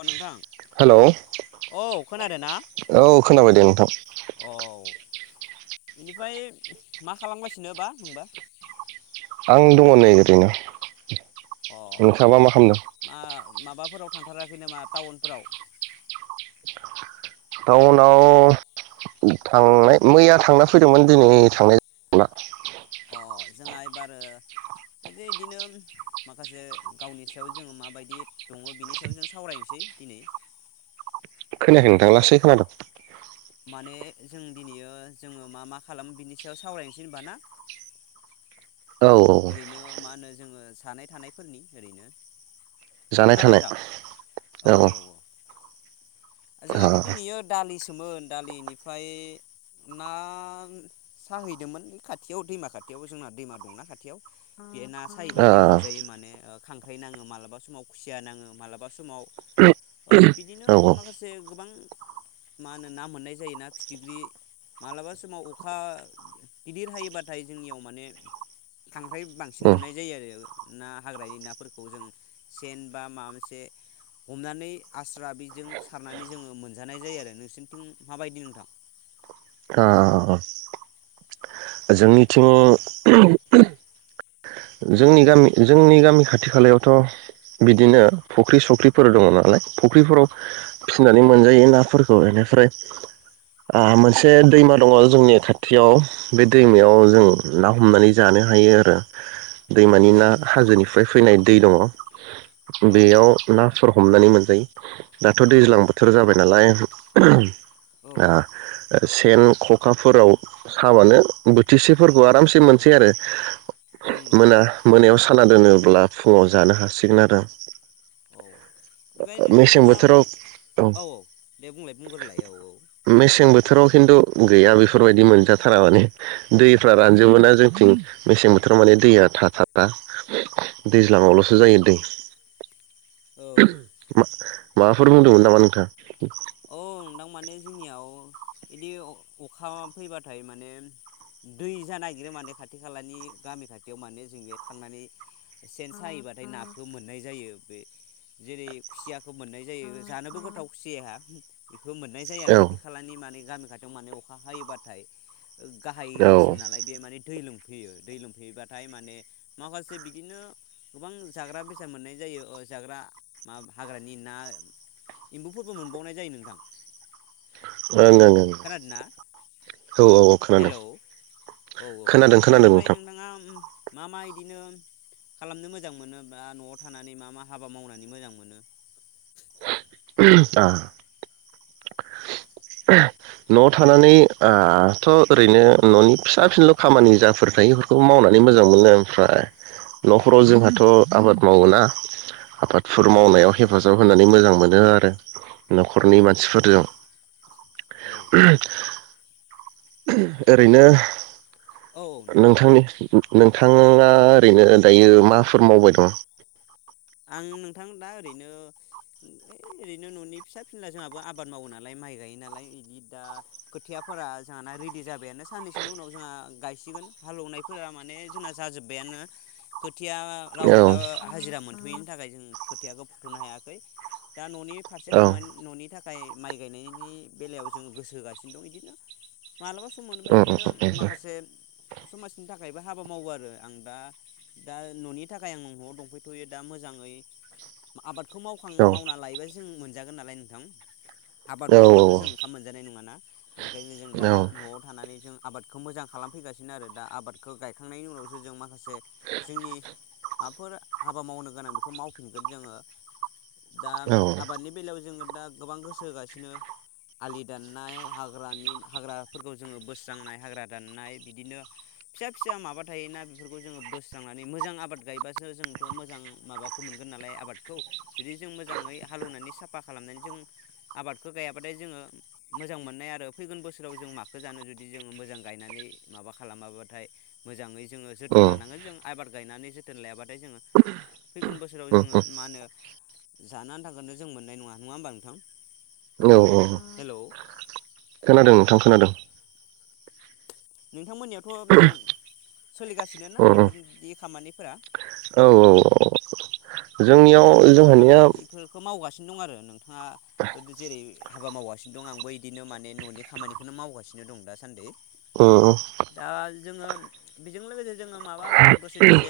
अ नोंथां हेलौ औ खोनादों ना औ खोनाबाय दे नोंथां औ बेनिफ्राय मा खालामगासिनो बा नोंबा। आं दङ नै ओरैनो। अ नोंथाङाबा मा खालामदों मा माबाफोराव थांथाराखै नामा टाउनफोराव? टाउनाव थांनाय मैया थांना फैदोंमोन दिनै थांनाय नंला। अ जोंहा बारो बिदिनो माखासे गावनि सायाव जोङो माबायदि दङ बिनि सायाव जों सावरायनोसै दिनै। औ खोनायाखै नोंथां लासै खोनादों माने जों दिनैयो जोङो मा मा खालामो बिनि सायाव सावरायनोसै होनबा ना? औ औ ओरैनो मा होनो जोङो सानाय थानायफोरनि ओरैनो जानाय खोनादों थानाय नोंथां औ। ओ जोंहाथ' दिनैयो दालिसोमोन दालिनिफ्राय ना साहैदोंमोन खाथियाव दैमा खाथियाव जोंना दैमा दंना खाथियाव बे ना सायोबाथाय औ मोनजायो माने। खांख्राय नाङो मालाबा समाव खुसिया नाङो मालाबा समाव। ओ बिदिनो औ माखासे गोबां मा होनो ना मोननाय जायो ना फिथिख्रि मालाबा समाव अखा गिदिर हायोबाथाय जोंनियाव माने खांख्राय बांसिन उम मोननाय जायो आरो ना हाग्रानि नाफोरखौ जों सेन बा माबा मोनसे हमनानै आस्रा बेजों सारनानै जोङो मोनजानाय जायो आरो नोंसिनिथिं माबायदि नोंथां ओ जोंनिथिं जोंनि गामि जोंनि गामि खाथि खालायावथ' बिदिनो फख्रि सख्रिफोर दङ नालाय फख्रिफोराव फिनानै मोनजायो नाफोरखौ बेनिफ्राय ओ मोनसे दैमा दङ जोंनि खाथियाव बे दैमायाव जों ना हमनानै जानो हायो आरो। दैमानि औ ना नोंथां औ हाजोनिफ्राय फैनाय। दै दङ औ बेयाव ना सर हमनानै मोनजायो दाथ' दैज्लां बोथोर जाबाय नालाय ओ ओं सेन खखाफोराव साबानो बोथिसेफोरखौ आरामसे मोनसै आरो ओं ओं मोना मोनायाव। खाना दोनोब्ला फुङाव जानो हासिगोन आरो। औ ओमफ्राय नोंथां मेसें नोङा औ बोथोराव औ दे बुंलाय बुंग्रोलाय। औ औ। मेसें बोथोराव खिन्थु गैया बेफोरबायदि मोनजाथारा माने। दैफ्रा औ अ रानजोबो ना जोंनिथिं मेसें बोथोर माने दैया थ' थाथारा दैज्लाङावल'सो जायो दै। औ मा माबाफोर बुंदोंमोन नामा नोंथाङा? औ नोंथां माने जोंनियाव बिदि अखा फैबाथाय माने दै जानो नागिरो माने खाथि खालानि गामि खाथियाव माने जों बे थांनानै सेन साबाथाय नाखौ मोननाय जायो बे जेरै खुसियाखौ मोननाय जायो जानोबो गोथाव खुसियाया। [unintelligible] मोननाय जायो आरो औ खाथि खालानि माने। गामि खाथियाव माने अखा हायोबाथाय गाहाय ओं ओनसोल नालाय बे माने दै लोम फैयो दै लोमफैयोबाथाय माने माखासे बिदिनो गोबां जाग्रा बेसाद मोननाय जायो ओ जाग्रा मा हाग्रानि ना एम्बुफोरबो मोनबावनाय जायो नोंथां ओं ओं ओं खोनादोंना औ औ औ खोनादों हेलौ औ औ खोनादों खोनादों बेनिफ्राय नोंथां नोंथाङा मा मा इदिनो खालामनो मोजां मोनो बा न'आव थानानै मा मा हाबा मावनानै मोजां मोनो [unintelligible] आ न'आव थानानै ओ थ' ओरैनो न'नि फिसा फिनल' खामानि जाफोर थायोफोरखौ मावनानै मोजां मोनो ओमफ्राय न'खराव जोंहाथ' आबाद मावो ना आबादफोर औ औ मावनायाव नंगौ नंगौ हेफाजाब होनानै मोजां मो नो आरो न'खरनि औ मानसिफोरजों औ [unintelligible] ओरैनो औ नोंथां नोंथांनि नोंथाङा ओरैनो दायो माफोर मावबाय दं आं नोंथां दा ओरैनो ओइ ओरैनो न'नि फिसा फिनला जोंहाबो आबाद मावो नालाय माइ गायो नालाय बिदि दा खोथियाफोरा जोंहाना रेडि जाबायानो साननैसोनि उनाव जोंहा गायसिगोन हालौएवनायफोरा माने जोंना जाजोबबायानो खोथिया रावबो औ दा हाजिरा मोन बेनि थाखाय जों खोथियाखौ फुथ'नो हायाखै दा न'नि फारसे औ खामानि न'नि था फ्राय माइ गायनायनि बेलायाव जोंङो गोसो होगासिनो दं इदिनो मालाबा सम मोनोबा उम इदिनो उम माखासे समाजनि थाखायबो हाबा मावो आरो आं दा दा न'नि थाखाय आं न'आव दंफैथ'यो दा मोजाङै आबाद खौ मावखां उम मावना लायोबा जों मोन जागोन नालाय नोंथां आबाद औ मावाबाथ' जों ओंखाम मोनजानाय नङाना बेनिखायनो जों दा औ न'आव थानानै जों आबादखौ मोजां खालामफैगासिनो आरो दा आबादखौ गायखांनायनि उनावसो जों मा माखासे जोंनि [unintelligible] हाबा मावनो गोनां बेखौ मावफिनगोन जोङो दा औ आबादनि बेलायाव जोङो दा गोबां गोसो होगासिनो आलि दाननाय हाग्रानि हाग्राफोरखौ जोङो बोस्रांनाय हाग्रा दाननाय बिदिनो फिसा फिसा माबा थायोना बेफोरखौ जोङो बोस्रांनानै मोजां आबाद गायबासो जों मोजां माबाखौ मोनगोन नालाय आबादखौ जुदि जों मोजाङै हालेवनानै साफा खालामनानै जों आबादखो गायाबाथाय जोङो मोजां मोननाय आरो फैगोन बोसोराव जों माखौ जानो जुदि जोङो मोजां गायनानै माबा खालामाबाथाय मोजाङै जोङो जोथोन उम लानांगोन जों आबाद गायनानै जोथोन लायाबाथाय जोङो फैगोन बोसोराव उम जोङो मा होनो जानो आनथा नो जों मोननाय नङा होमबा नोंथां औ औ हेलौ खोनादों नोंथां खोनादों नोंथांमोननियाव थ सोलिगासिनो ना उम उम बेफोरदि खामानिफोरा औ औ औ आं जोंनियाव माने न'आव जोंहानिया थानानै बेफोरखौ मावगासिनो सिनो दं आरो नोंथाङा जेरै हाबा मावगासिनो दं आंबो इदिनो माने न'नि खामानिखौनो मावगासिनो दं दासान्दि अ दा जोङो बेजों लोगोसे जोङो माबा दसे दसे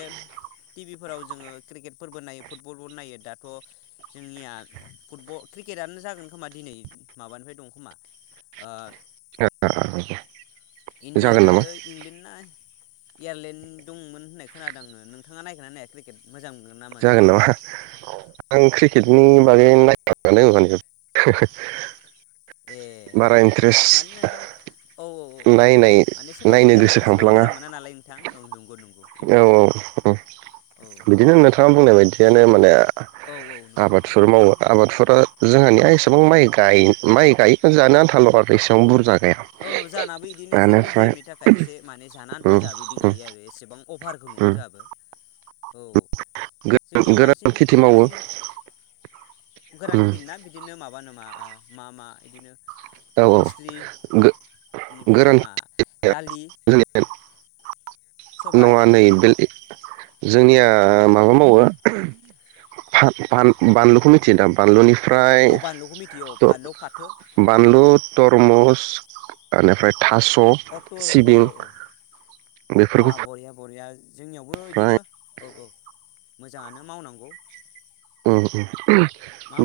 टिभिफोराव जोङो क्रिकेटफोरबो नायो फुटबलबो नायो दाथ' जोंनिया फुटबल क्रिकेटआनो जागोन खोमा दिनै माबानिफ्राय दं खोमा ओ इन्दियान जागोन नामा आरो इंलेन्द ना एयारलेण्ड दंमोन होननाय खोनादों आङो नोंथाङा नायगोननानाया क्रिकेट मोजां मोनगोन ना मोना जागोन नामा नायनो? आं क्रिकेटनि बागै नायानो मान बारा ए इन्टारेस्ट माने नोंथां औ औ नायनाय माने सोरबा नायनो मोजां मोनो सोरबा गोसोखांफ्लाङा मोजां मोना नालाय नोंथां औ नंगौ नंगौ बेबो औ औ औ बिदिनो नोंथाङा बुंनाय बायदियानो माने औ औ नंगौ नंगौ आबादफोर मावो आबादफोरा जोंहानिया एसेबां माइ गाय माइ गाय जानो आ थालग आरो बेसेबां बुरजानो औ जानाबो इदिनो एसे मिडियामनि थाखाय एसे माने जाना आन्था उम जों बिदि उम गायो आरो एसेबां अफारखौ नङा उम जोंहाबो। औ जोंनियाव बांसिन गोरान खेथि मावो इथिं गोरां उम खिथि ना बिदिनो माबा नाम। मा मा मा इदिनो लेषरि बेनिफ्राय दालि गोरानथि सबाय नङा नै बेलि जोंनिया माबा मावो बानलुखौ मिथियो दा बानलुनि फ्राय औ बानलुखौ मिथियो औ बानलु फाथो बानलुद तरमुस बेनिफ्राय थास' अ थुर औ सिबिं औ बे बा बरिया बरिया जोंनियावबो इदिनो औ औ मोजाङानो मावनांगौ उम उम [unintelligible] मा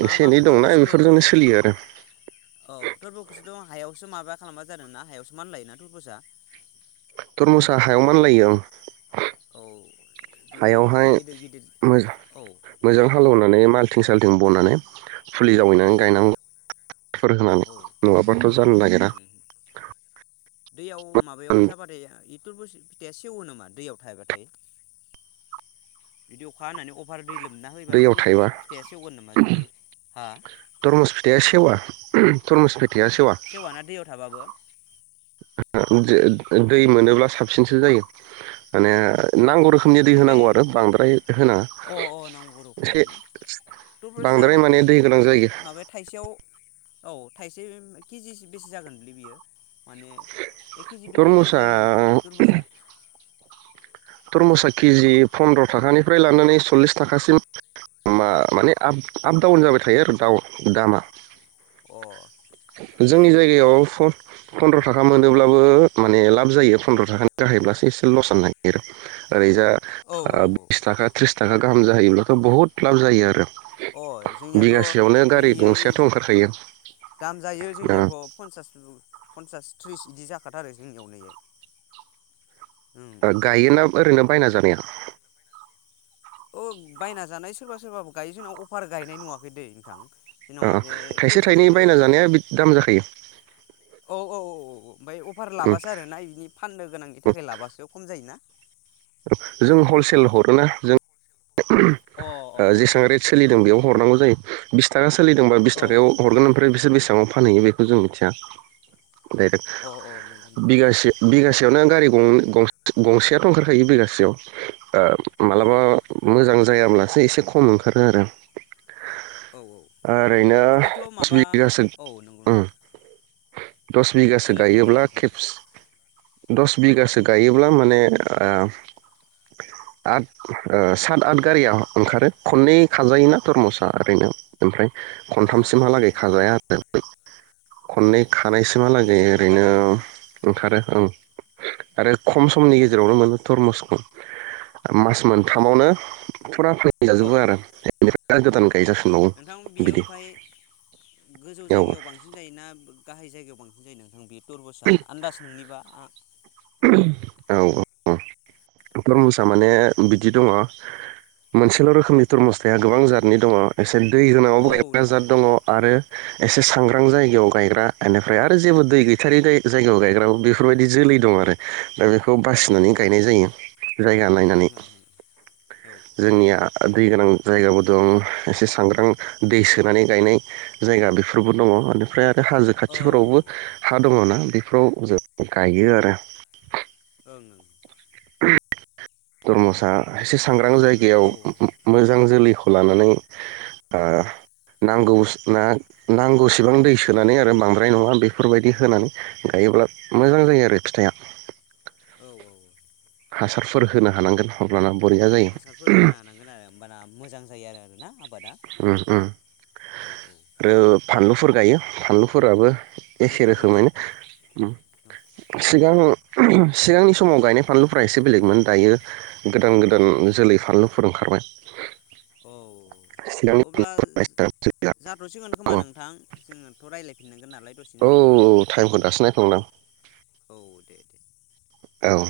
मा माबा थुरबुसखथ' सोलियो आरो औ थुरबखसथ' हायावसो माबा खालामबा जादों ना हायावसो मान लायोना थुरबुसा तरमुसा हायाव मानलायो ओं औ बिदिनो हायावहाय गिदिर गिदिर मोजां औ मोजां हालेवनानै माल्थिं स सालथिं बनानै फुलि औ जावैनानै औ गायनांगौफोर होनानै औ नङाबाथ'। जानो नागिरा उम दैयाव माबायाव जाबाथाय इथुरबुस फिथाइया सेवो नामा दैयाव थायबाथाय बिदि अखा हानानै अभार दै लोमना होयोबाथाय दैयाव थरबुज थाइबा फिथाइया सेवगोन नामा जुदि हा तरमुस फिथाइया सेवा तरमुस फिथाइया सेवा सेवाना दैयाव थाबाबो? [inaudible] दै मोनोब्ला साबसिनसो जायो माने अ नांगौ रोखोमनि दै बेनिफ्राय होनांगौ आरो बांद्राय अ होनाङा अ नांगौ रोखोमनि एसे ना थरबुजा बांद्राय बिदि माने दै गोनां जायो माबाया थाइसेयाव औ थाइसे केजिसे बेसे जागोनलै बियो माने एक केजि दुइ केजि तरमुसा जायो नामा ए थुरबुसा थरमुसा केजि फन्द्र' थाखानिफ्राय लानानै सल्लिस थाखासिम मा माने आ आपडाउन जाबाय थायो आरो दाउ दामा अ ओमफ्राय जोंनि जायगायाव फ फन्द्र' थाखा मोनोब्लाबो माने लाब जायो फन्द्र' थाखानि गाहायब्लासो एसे लस जनो नागिरो [inaudible] ओरैजा औ औ बिस थाखा त्रिस थाखा गाहाम जाहैयोब्लाथ' बहुत लाब जायो आरो अ बिगासेयावनो जोंनियाथ' गारि नैइआय गंसेयाथ' ओंखारखायो दाम जायो जोंनियावथ' पन्सास फन्सास त्रिस इदि जाखाथार जोंनियाव नै इआइ ओ गायोना ओरैनो बायना जानाया अ बायना जानाय सोरबा सोरबाबो गायो जोंनाव अफार गायनाय नुवाखै दै नोंथां जोंनाव अ माने थाइसे थाइनै तरबुजखौ बायना जानाया बिद दाम जाखायो ओमफाय अबार लाबासो आरोना बिनि फाननो गोनांनि थाखाय लाबासो खम जायोना जों हलसेल हरोना जों। अ अ अ जेसेबां रेट सोलिदों बेयाव हरनांगौ जायो। बिस थाखासो सोलिदोंबा बिस अ औ थाखायाव हरगोन आमफ्राय बिसोर बेसे बायाव फानहैयो बेखौ जों मिथिया डाइरेक औ अ अ नंगौ बिगासे बिगासेयावनो गारि गंनै गंसेयाथ' ओंखारखायो बिगासेयाव। अन जायाब्ला से एसे खम ओंखारो आरो औ ओरैनो बेथ' दस माबा बिगासो औ नंगौ ओ नोंथां दस बिगासो देलाय गायोब्ला बुंग्रोलाय नोंथां खेबस दस बिगासो गायोब्ला माने आद सात आथ गारिया ओंखारो खननै खाजायोना थरम'सा ओरैनो ओमफ्राय। अ अ खनथामसिमहालागै नंगौ नोंथां खाजाया आरो औ खननै खानायसिमहालागै मोजां आबाद ओरैनो आरोना ओंखारो ओं आरो खम समनि गेजेरावनो मोनो थरमुसखौ मास अ मोनथामावनो। औ जाजोबो आरो बेनिफ्राय गोदान औ गायजाफिनबावो नोंथां बियो बिदि। ओमफ्राय गोजौ औ जायगायाव बांसिन जायोना। गाहाय जायगायाव बांसिन जायो नोंथां बे। थरबसा आन्दाज नोंनिबा आ औ थरमुसा माने बिदि दङ मोनसेल' रोखोमनि थरमुस थाया गोबां जातनि दङ एसे दै औ होनायावबो गायग्रा नंगौ जाद दङ नोंथां आरो एसे सांग्रां जायगायाव गायग्रा बेनिफ्राय आरो जेबो दै गैथारै जायगायाव गायग्राबो बेफोरबायदि जोलै दं आरो दा बेखौ अ बासिनानै गायनाय जायो। जायगा हो नायनानै हो हो औ जोंनिया। दै गोनां जायगाबो दं एसे सांग्रां दै सोनानै गायनाय जायगा बेफोरबो दङ बेनिफ्राय आरो बे हाजो खाथिफोरावबो ओं ओं हा दङ ना। बेैफ्राव जों गायो आरो ओं [unintelligible] तरमुज ओ एसे सांग्रां नोंथाङा जायगायाव औ औ मोजां जोलै लानानै ओ नांगौ ना नांगौसेबां दै सोनानै आरो बांद्राय नङा बेफोरबायदि होनानै गायोब्ला मोजां जायो आरो फिथाइया औ औ हासारफोर होनो हानांगोन अब्लाना। बरिया जायो हासारफोर होनो हानांगोन आरो होमबाना मोजां जायो आरो आरोना। आबादा ओ उम औ औ आरो फानलुफोर गायो फानलुफोराबो एखे फानलुफोरबो ना रोखोमैनो सि सिगां सिगांनि समाव गायनाय फानलुफोरा एसे बेलेगमोन दायो गोदान गोदान जोलै फानलुफोर ओंखारबाय। औ सिगांनि अब्ला जाथ'सिगोन खोमा औ नोंथां जोङोथ' रायलाय औ टाइमखौ दासो नायफ्लांदां औ दे दे औ